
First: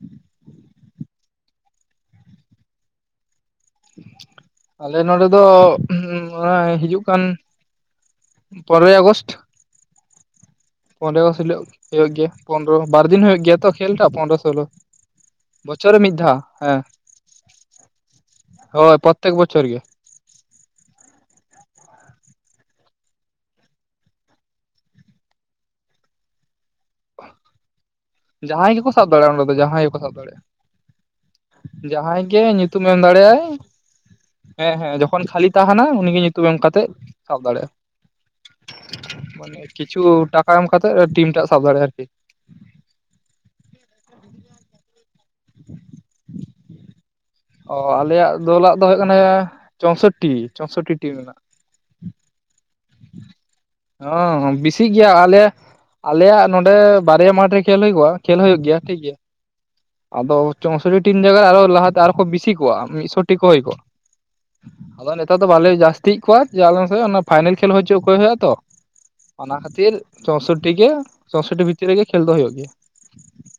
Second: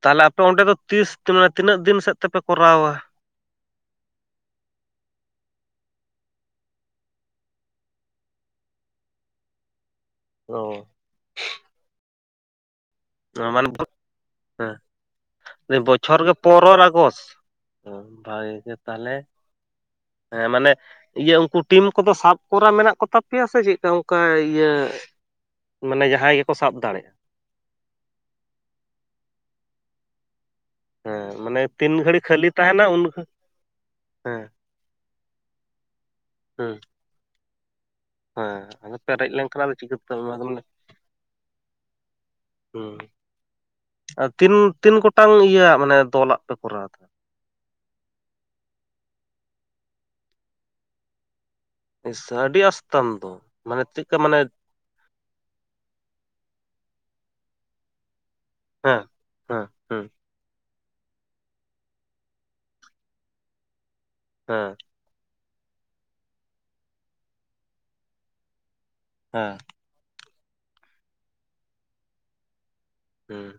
ᱛᱟᱦᱚᱞᱮ ᱟᱯᱮ ᱚᱸᱰᱮ ᱫᱚ ᱛᱤᱥ ᱛᱮᱢᱟ ᱛᱤᱱᱟᱹᱜ ᱫᱤᱱ ᱥᱮᱫ ᱛᱮᱯᱮ ᱠᱚᱨᱟᱣᱼᱟ? ᱟᱞᱮ ᱱᱚᱰᱮ ᱫᱚ ᱚᱣᱟ ᱦᱤᱡᱩᱜ ᱠᱟᱱᱼᱼ ᱯᱚᱱᱨᱚᱭ ᱟᱜᱚᱥᱴ᱾ ᱚ ᱯᱚᱱᱰᱮᱨᱚ ᱦᱤᱞᱳ ᱦᱩᱭᱩᱜ ᱜᱮᱭᱟ ᱯᱚᱱᱨᱚ ᱵᱟᱨ ᱫᱤᱱ ᱦᱩᱭᱩᱜ ᱜᱮᱭᱟ ᱢᱟᱱᱮ ᱛᱚ ᱠᱷᱮᱞ ᱴᱟᱜ ᱯᱚᱱᱨᱚ ᱥᱳᱞᱞᱳ᱾ ᱵᱚᱪᱷᱚᱨ ᱜᱮ ᱯᱚᱱᱚᱨᱚᱨ ᱟᱜᱚᱥᱴ ᱦᱚᱸ ᱵᱷᱟᱜᱮ ᱜᱮ ᱦᱳᱭ ᱛᱟᱦᱚᱞᱮ᱾ ᱯᱨᱚᱛᱛᱮᱠ ᱵᱚᱪᱷᱚᱨ ᱜᱮ ᱦᱮᱸ ᱢᱟᱱᱮ ᱤᱭᱟᱹ ᱩᱱᱠᱩ ᱴᱤᱢ ᱠᱚᱫᱚ ᱥᱟᱵ ᱠᱚᱨᱟ ᱢᱮᱱᱟᱜ ᱠᱚᱛᱟ ᱯᱮᱭᱟ ᱥᱮ ᱪᱮᱜᱠᱟ ᱚᱱᱠᱟ ᱤᱭᱟᱹᱼᱼ ᱢᱟᱱᱮ ᱡᱟᱦᱟᱸᱭ ᱜᱮᱠᱚ ᱥᱟᱵ ᱫᱟᱲᱮᱜ᱾ ᱡᱟᱦᱟᱸᱭ ᱜᱮᱠᱚ ᱥᱟᱵ ᱫᱟᱲᱮᱭᱟᱜᱼᱟ ᱚᱸᱰᱮ ᱫᱚ ᱡᱟᱦᱟᱸᱭ ᱜᱮᱠᱚ ᱥᱟᱵ ᱫᱟᱲᱮᱭᱟᱜᱼᱟ᱾ ᱦᱮᱸ ᱢᱟᱱᱮ ᱛᱤᱱ ᱡᱟᱦᱟᱸᱭ ᱜᱷᱟᱹᱲᱤᱡ ᱜᱮ ᱠᱷᱟᱹᱞᱤ ᱛᱟᱦᱮᱱᱟ ᱧᱩᱛᱩᱢᱮ ᱮᱢ ᱩᱱ ᱫᱟᱲᱮᱜ ᱟᱭ᱾ ᱦᱮᱸ ᱦᱮᱸ ᱡᱚᱠᱷᱚᱱ ᱠᱷᱟᱹᱞᱤ ᱛᱟᱦᱮᱸᱱᱟ ᱩᱱᱤᱜᱮ ᱧᱩᱛᱩᱢ ᱮᱢ ᱦᱮᱸ ᱠᱟᱛᱮᱜ ᱥᱟᱵ ᱫᱟᱲᱮᱜᱼᱟ᱾ ᱦᱮᱸ ᱟᱫᱚ ᱯᱮᱨᱮᱡ ᱞᱮᱱᱠᱷᱟᱱ ᱟᱫᱟ ᱪᱤᱠᱟᱹᱛᱮ ᱠᱤᱪᱷᱩ ᱮᱢᱟ ᱟᱫᱚ ᱴᱟᱠᱟ ᱢᱟᱱᱮ᱾ ᱮᱢ ᱠᱟᱛᱮᱫ ᱴᱤᱢ ᱴᱟᱜ ᱥᱟᱵ ᱫᱟᱲᱮᱭᱟᱜᱼᱟ ᱟᱨᱠᱤ ᱦᱩᱸ ᱟᱼᱛᱤᱱ ᱛᱤᱱ ᱜᱚᱴᱟᱝ ᱤᱭᱟᱹ ᱟᱜ ᱢᱟᱱᱮ ᱫᱚᱞᱟᱜ ᱯᱮ ᱠᱚᱨᱟᱣ ᱫᱟ? ᱚ ᱟᱞᱮᱭᱟᱜ ᱫᱚᱞᱟᱜ ᱫᱚ ᱦᱩᱭᱩᱜ ᱠᱟᱱᱟ ᱪᱳᱥᱚᱴᱴᱤ ᱪᱳᱥᱚᱴᱴᱤ ᱴᱤᱢ ᱮᱱᱟᱜ᱾ ᱤᱥᱼᱥᱟ ᱟᱹᱰᱤ ᱟᱥᱚᱛᱟᱢ ᱫᱚ᱾ ᱢᱟᱱᱮ ᱪᱮᱫᱠᱟ ᱢᱟᱱᱮ ᱦᱚᱸ ᱵᱮᱥᱤᱜ ᱜᱮᱭᱟ ᱟᱞᱮ ᱟᱞᱮᱭᱟᱜ ᱱᱚᱰᱮ ᱵᱟᱨᱭᱟ ᱢᱟᱴᱷ ᱨᱮ ᱠᱷᱮᱞ ᱦᱩᱭ ᱠᱚᱼᱟ᱾ ᱠᱷᱮᱞ ᱦᱩᱭᱩᱜ ᱜᱮᱭᱟ ᱴᱷᱤᱠ ᱦᱮᱸ ᱜᱮᱭᱟ᱾ ᱦᱮᱸ ᱦᱮᱸ ᱟᱫᱚᱼᱼ ᱪᱚᱥᱚᱴᱤ ᱴᱤᱢ ᱵᱮᱜᱚᱨ ᱟᱨᱚ ᱞᱟᱦᱟ ᱛᱮ ᱟᱨᱠᱚ ᱵᱤᱥᱤ ᱠᱚᱜᱼᱟ ᱢᱤᱜᱥᱚᱴᱤ ᱠᱚ ᱦᱩᱭ ᱠᱚᱜᱼᱟ᱾ ᱦᱮᱸ ᱟᱫᱚ ᱱᱮᱛᱟᱨ ᱫᱚ ᱵᱟᱞᱮ ᱡᱟᱹᱥᱛᱤ ᱮᱜ ᱠᱚᱣᱟ ᱡᱮ ᱟᱞᱮ ᱱᱚᱛᱮ ᱫᱚ ᱚᱱᱟ ᱯᱷᱟᱭᱱᱮᱞ ᱠᱷᱮᱞ ᱦᱩᱭ ᱪᱩ ᱠᱚ ᱦᱩᱭᱩᱜᱼᱟ ᱛᱚ᱾ ᱦᱮᱸ ᱚᱱᱟ ᱠᱷᱟᱹᱛᱤᱨ ᱪᱳᱥᱚᱴᱴᱤ ᱜᱮ ᱪᱳᱥᱚᱴᱴᱤ ᱵᱷᱤᱛᱤᱨ ᱨᱮᱜᱮ ᱠᱷᱮᱞ ᱫᱚ ᱦᱩᱭᱩᱜ ᱜᱮᱭᱟ᱾ ᱦᱩᱸ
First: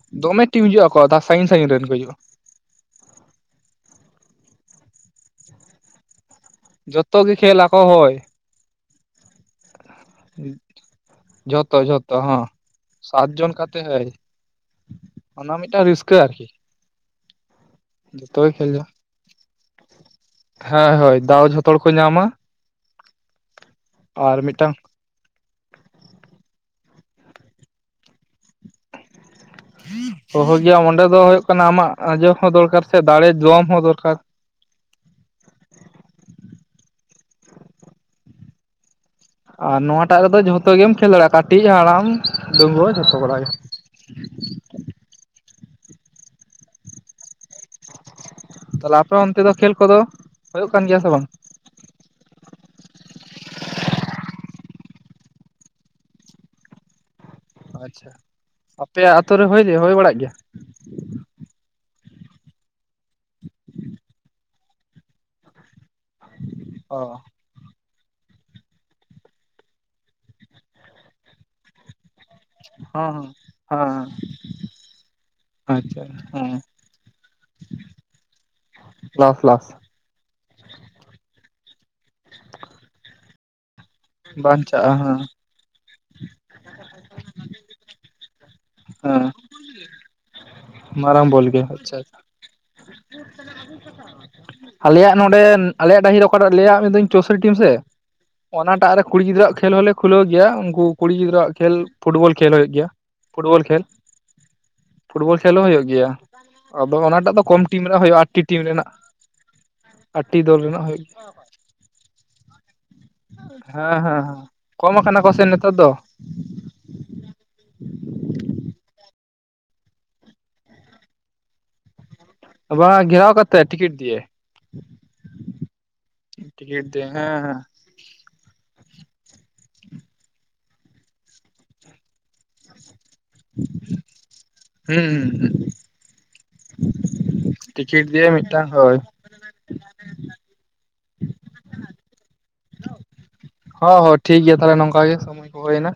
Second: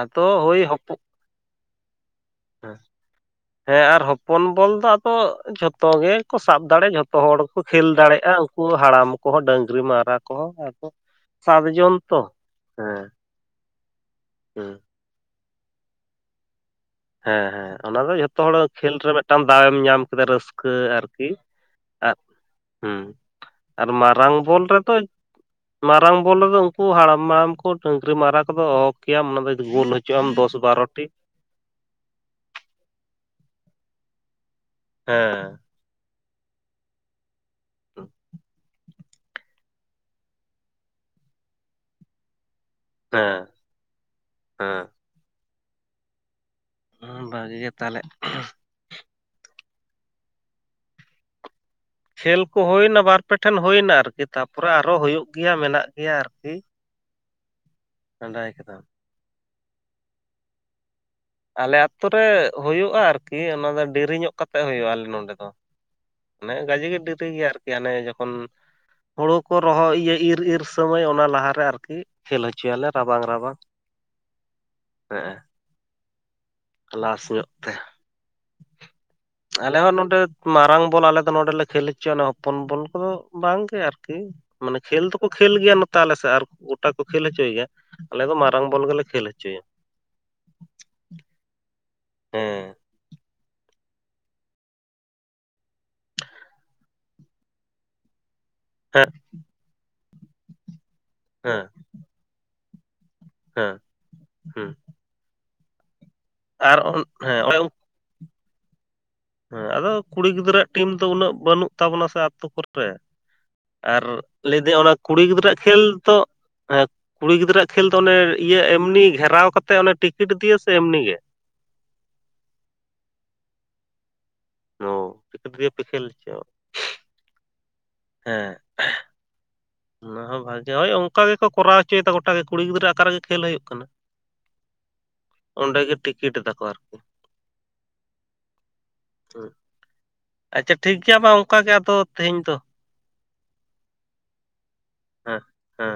ᱟᱫᱚ ᱫᱚᱢᱮ ᱦᱳᱭ ᱴᱤᱢ ᱦᱤᱡᱩᱜᱼᱟ ᱠᱚ ᱥᱟᱺᱜᱤᱧ ᱥᱟᱺᱜᱤᱧ ᱨᱮᱱ ᱠᱚ ᱦᱤᱡᱩᱜᱼᱟ᱾ ᱦᱮ ᱦᱮᱸ ᱟᱨ ᱦᱚᱯᱚᱱ ᱵᱚᱞ ᱫᱚ ᱟᱫᱚ ᱡᱷᱚᱛᱚ ᱜᱮᱼᱼ ᱠᱚ ᱥᱟᱵ ᱫᱟᱲᱮ ᱡᱷᱚᱛᱚ ᱡᱚᱛᱚ ᱜᱮ ᱦᱚᱲ ᱜᱮᱠᱚ ᱟᱠᱚ ᱠᱷᱮᱞ ᱦᱳᱭ ᱫᱟᱲᱮᱜᱼᱟ ᱩᱱᱠᱩ ᱦᱟᱲᱟᱢ ᱠᱚᱦᱚᱸ ᱰᱟᱹᱝᱨᱤ ᱢᱟᱨᱦᱟ ᱠᱚᱦᱚᱸ ᱟᱨᱠᱚ᱾ ᱡᱚᱛᱚ ᱡᱷᱚᱛᱚ ᱦᱚᱸ ᱥᱟᱛ ᱡᱚᱱ ᱠᱟᱛᱮ ᱦᱳᱭ᱾ ᱦᱩᱸ ᱚᱱᱟ ᱢᱤᱫᱴᱟᱝ ᱨᱤᱥᱠᱟᱹ ᱟᱨᱠᱤ᱾ ᱦᱮᱸ ᱦᱮᱸ ᱚᱱᱟ ᱫᱚ ᱡᱚᱛᱚ ᱡᱷᱚᱛᱚ ᱜᱮ ᱦᱚᱲ ᱡᱚᱝ ᱠᱷᱮᱞ ᱨᱮ ᱢᱤᱫᱴᱟᱝ ᱫᱟᱣ ᱮᱢ ᱧᱟᱢ ᱠᱮᱫᱟ ᱨᱟᱹᱥᱠᱟᱹ ᱦᱳᱭ ᱦᱳᱭ ᱟᱨᱠᱤ ᱫᱟᱣ ᱡᱷᱚᱛᱚ ᱦᱚᱲ ᱠᱚ ᱧᱟᱢᱟ ᱦᱮᱸ ᱟᱨ ᱢᱟᱨᱟᱝ ᱵᱚᱞ ᱨᱮᱫᱚ ᱢᱟᱨᱟᱝ ᱵᱚᱞ ᱨᱮᱫᱚ ᱩᱱᱠᱩ ᱦᱟᱲᱟᱢ ᱦᱟᱲᱟᱢ ᱠᱚ ᱰᱟᱹᱝᱨᱤ ᱢᱟᱨᱟ ᱠᱚᱫᱚ ᱚᱦᱚ ᱠᱮᱭᱟᱢ ᱚᱱᱟ ᱫᱚ ᱜᱳᱞ ᱦᱚᱪᱚᱜ ᱟᱢ ᱫᱚᱥ [unintelligible] ᱵᱟᱨᱚᱴᱤ ᱚᱸᱰᱮ ᱫᱚ ᱦᱩᱭᱩᱜ ᱠᱟᱱᱟ ᱟᱢᱟᱜ ᱟᱡᱸᱚ ᱦᱚᱸ ᱫᱚᱨᱠᱟᱨ ᱥᱮ ᱫᱟᱲᱮ ᱡᱚᱢ ᱦᱚᱸ ᱫᱚᱨᱠᱟᱨ ᱦᱮᱸ ᱟᱨ ᱱᱚᱣᱟᱴᱟᱜ ᱨᱮᱫᱚ ᱡᱷᱚᱛᱚ ᱜᱮᱢ ᱠᱷᱮᱞ ᱫᱟᱲᱮᱭᱟᱜᱼᱟ ᱠᱟᱹᱴᱤᱡ ᱦᱟᱲᱟᱢ ᱰᱟ. ᱝᱜᱩᱣᱟᱹ ᱦᱮᱸ ᱦᱮᱸ ᱵᱷᱟᱜᱮ ᱜᱮ ᱛᱟᱦᱚᱞᱮ ᱛᱟᱦᱞᱮ ᱟᱯᱮ ᱚᱱᱛᱮ ᱫᱚ ᱠᱷᱮᱞ ᱠᱚᱫᱚ ᱦᱩᱭᱩᱜ ᱠᱟᱱ ᱜᱮᱭᱟ ᱥᱮ ᱵᱟᱝ? ᱠᱷᱮᱞ ᱠᱚ ᱦᱳᱭᱱᱟ ᱵᱟᱨ ᱯᱮ ᱴᱷᱮᱱ ᱦᱳᱭᱱᱟ ᱟᱨᱠᱤ ᱛᱟᱯᱚᱨᱮ ᱟᱨᱚ ᱦᱩᱭᱩᱜ ᱜᱮᱭᱟ ᱢᱮᱱᱟᱜ ᱜᱮᱭᱟ ᱟᱨᱠᱤ᱾ ᱟᱪᱪᱷᱟ ᱱᱮᱰᱟᱭ ᱠᱮᱫᱟᱢ ᱟᱯᱮᱭᱟᱜ ᱟᱛᱳ ᱨᱮ ᱦᱳᱭ ᱦᱳᱭ ᱵᱟᱲᱟᱜ ᱜᱮᱭᱟ? ᱟᱞᱮ ᱟᱛᱳ ᱨᱮ ᱦᱩᱭᱩᱜᱼᱟ ᱟᱨᱠᱤ ᱚᱱᱟ ᱫᱚ ᱰᱮᱨᱤ ᱧᱚᱜ ᱠᱟᱛᱮᱜ ᱦᱩᱭᱩᱜᱼᱟ ᱟᱞᱮ ᱱᱚᱰᱮ ᱫᱚ᱾ ᱢᱟᱱᱮ ᱜᱟᱡᱮ ᱚ ᱜᱮ ᱰᱤᱨᱤ ᱜᱮᱭᱟ ᱟᱨᱠᱤ ᱟᱱᱮ ᱡᱚᱠᱷᱚᱱ ᱦᱳᱲᱳ ᱠᱚ ᱨᱚᱦᱚᱭ ᱤᱭᱟᱹ ᱤᱨ ᱤᱨ ᱥᱚᱢᱚᱭ ᱚᱱᱟ ᱞᱟᱦᱟᱨᱮ ᱟᱨᱠᱤ ᱠᱷᱮᱞ ᱦᱚᱪᱚᱭᱟᱞᱮ ᱦᱚᱸ ᱨᱟᱵᱟᱝ ᱨᱟᱵᱟᱝ ᱦᱚᱸ ᱦᱮᱜ ᱮ ᱟᱪᱪᱷᱟ ᱦᱮᱸ ᱞᱟᱥ ᱧᱚᱜ ᱛᱮ ᱞᱟᱥ ᱞᱟᱥ ᱟᱞᱮ ᱦᱚᱸ ᱱᱚᱰᱮ ᱢᱟᱨᱟᱝ ᱵᱚᱞ ᱟᱞᱮ ᱫᱚ ᱱᱚᱸᱰᱮᱰ ᱮᱞᱮ ᱠᱷᱮᱞ ᱦᱚᱪᱚᱭᱟ ᱚᱱᱮ ᱦᱚᱯᱚᱱ ᱵᱚᱞ ᱠᱚᱫᱚ ᱵᱟᱝᱜᱮ ᱟᱨ ᱢᱟᱱᱮ ᱵᱟᱧᱪᱟᱜᱼᱟ ᱠᱷᱮᱞ ᱦᱮᱸ ᱫᱚᱠᱚ ᱠᱷᱮᱞ ᱜᱮᱭᱟ ᱱᱚᱛᱮ ᱟᱞᱮ ᱥᱮᱫ ᱟᱨ ᱜᱚᱴᱟ ᱠᱚ ᱠᱷᱮᱞ ᱦᱚᱪᱚᱭ ᱜᱮᱭᱟ ᱟᱞᱮ ᱫᱚ ᱢᱟᱨᱟᱝ ᱵᱚᱞ ᱜᱮᱞᱮ ᱦᱮᱸ ᱠᱷᱮᱞ ᱦᱚᱪᱚᱭᱟ ᱢᱟᱨᱟᱝ ᱵᱚᱞ ᱜᱮ ᱟᱪᱪᱷᱟ ᱟᱪᱪᱷᱟ ᱦᱮᱸ ᱟᱞᱮᱭᱟᱜ ᱱᱚᱸᱰᱮ ᱟᱞᱮᱭᱟᱜ ᱰᱟᱹᱦᱤ ᱨᱮ ᱚᱠᱟᱴᱟᱜ ᱞᱟᱹᱭᱟᱜ ᱢᱮᱫᱳᱧ ᱪᱳᱥᱳ ᱴᱤᱢ ᱥᱮ ᱚᱱᱟᱴᱟᱜ ᱨᱮ ᱦᱮᱸ ᱠᱩᱲᱤ ᱜᱤᱫᱽᱨᱟᱹᱣᱟᱜ ᱠᱷᱮᱞ ᱦᱚᱞᱮ ᱠᱷᱩᱞᱟᱹᱣ ᱜᱮᱭᱟ ᱩᱱᱠᱩ ᱠᱩᱲᱤ ᱜᱤᱫᱽᱨᱟᱹᱣᱟᱜ ᱦᱮᱸ ᱠᱷᱮᱞ ᱯᱷᱩᱴᱵᱚᱞ ᱠᱷᱮᱞ ᱦᱩᱭᱩᱜ ᱜᱮᱭᱟ ᱯᱷᱩᱴᱵᱚᱞ ᱦᱮᱸ ᱠᱷᱮᱞ ᱦᱩᱸ ᱯᱷᱩᱴᱵᱚᱞ ᱠᱷᱮᱞ ᱦᱚᱸ ᱦᱩᱭᱩᱜ ᱜᱮᱭᱟ ᱟᱨ ᱟᱫᱚ ᱚᱱ ᱚᱱᱟᱴᱟᱜ ᱫᱚ ᱦᱮᱸ ᱚᱱᱮ ᱠᱚᱢ ᱚᱱ ᱴᱤᱢᱼᱼ ᱦᱩᱭᱩᱜᱼᱟ ᱟᱴᱴᱤ ᱴᱤᱢ ᱨᱮᱱᱟᱜ ᱦᱮᱸ ᱟᱫᱚ ᱠᱩᱲᱤ ᱟᱴᱴᱤ ᱫᱚᱞ ᱜᱤᱫᱽᱨᱟᱹᱣᱟᱜ ᱨᱮᱱᱟᱜ ᱴᱤᱢ ᱦᱩᱭᱩᱜ ᱫᱚ ᱜᱮᱭᱟ ᱩᱱᱟᱹᱜ ᱵᱟᱹᱱᱩᱜ ᱛᱟᱵᱚᱱᱟ ᱥᱮ ᱟᱛᱳ ᱠᱚᱨᱮ ᱦᱮᱸ ᱟᱨ ᱦᱮᱸ ᱦᱮᱸ ᱞᱟᱹᱭᱫᱟᱹᱧ ᱚᱱᱟ ᱠᱚᱢ ᱟᱠᱟᱱᱟ ᱠᱩᱲᱤ ᱠᱚ ᱥᱮ ᱜᱤᱫᱽᱨᱟᱹᱣᱟᱜ ᱱᱮᱛᱟᱨ ᱠᱷᱮᱞ ᱫᱚ ᱛᱚ ᱠᱩᱲᱤ ᱜᱤᱫᱽᱨᱟᱹᱣᱟᱜ ᱠᱷᱮᱞ ᱫᱚ ᱚᱱᱮ ᱤᱭᱟᱹ ᱮᱢᱱᱤ ᱜᱷᱮᱨᱟᱣ ᱠᱟᱛᱮ ᱚᱱᱮ ᱴᱤᱠᱤᱴ ᱫᱤᱭᱟ ᱥᱮ ᱮᱢᱱᱤ ᱜᱮ ᱵᱟᱝ ᱜᱷᱮᱨᱟᱣ ᱠᱟᱛᱮ ᱴᱤᱠᱤᱴ ᱫᱤᱭᱮ ᱚᱸᱻ ᱴᱤᱠᱤᱴ ᱫᱤᱭᱮ ᱯᱮ ᱠᱷᱮᱞ ᱦᱚᱪᱚ ᱴᱤᱠᱤᱴ ᱫᱤᱭᱮ ᱦᱮᱸ ᱦᱮᱸ ᱦᱮᱸ ᱚᱱᱟ ᱦᱚᱸ ᱵᱷᱟᱜᱮ ᱦᱳᱭ ᱚᱱᱠᱟ ᱜᱮᱠᱚ ᱠᱚᱨᱟᱣ ᱦᱚᱪᱚᱭᱮᱫᱟ ᱜᱚᱴᱟ ᱜᱮ ᱠᱩᱲᱤ ᱜᱤᱫᱽᱨᱟᱹ ᱚᱠᱟᱨᱮ ᱠᱷᱮᱞ ᱦᱩᱭᱩᱜ ᱠᱟᱱᱟ ᱦᱮᱸ ᱦᱩᱸ ᱚᱸᱰᱮ ᱜᱮ ᱴᱤᱠᱤᱴ ᱫᱟᱠᱚ ᱟᱨᱠᱤ ᱴᱤᱠᱤᱴ ᱫᱤᱭᱮ ᱢᱤᱫᱴᱟᱝ ᱦᱳᱭ ᱟᱪᱪᱷᱟ ᱴᱷᱤᱠ ᱜᱮᱭᱟ ᱢᱟ ᱚᱱᱠᱟ ᱜᱮ ᱟᱫᱚ ᱛᱮᱦᱮᱧ ᱫᱚ᱾ ᱦᱚᱸ ᱦᱚᱸ ᱴᱷᱤᱠ ᱜᱮᱭᱟ ᱛᱟᱦᱞᱮ ᱱᱚᱝᱠᱟ ᱜᱮ ᱦᱮᱸ ᱥᱚᱢᱚᱭ ᱠᱚ ᱦᱩᱭᱱᱟ ᱦᱮᱸ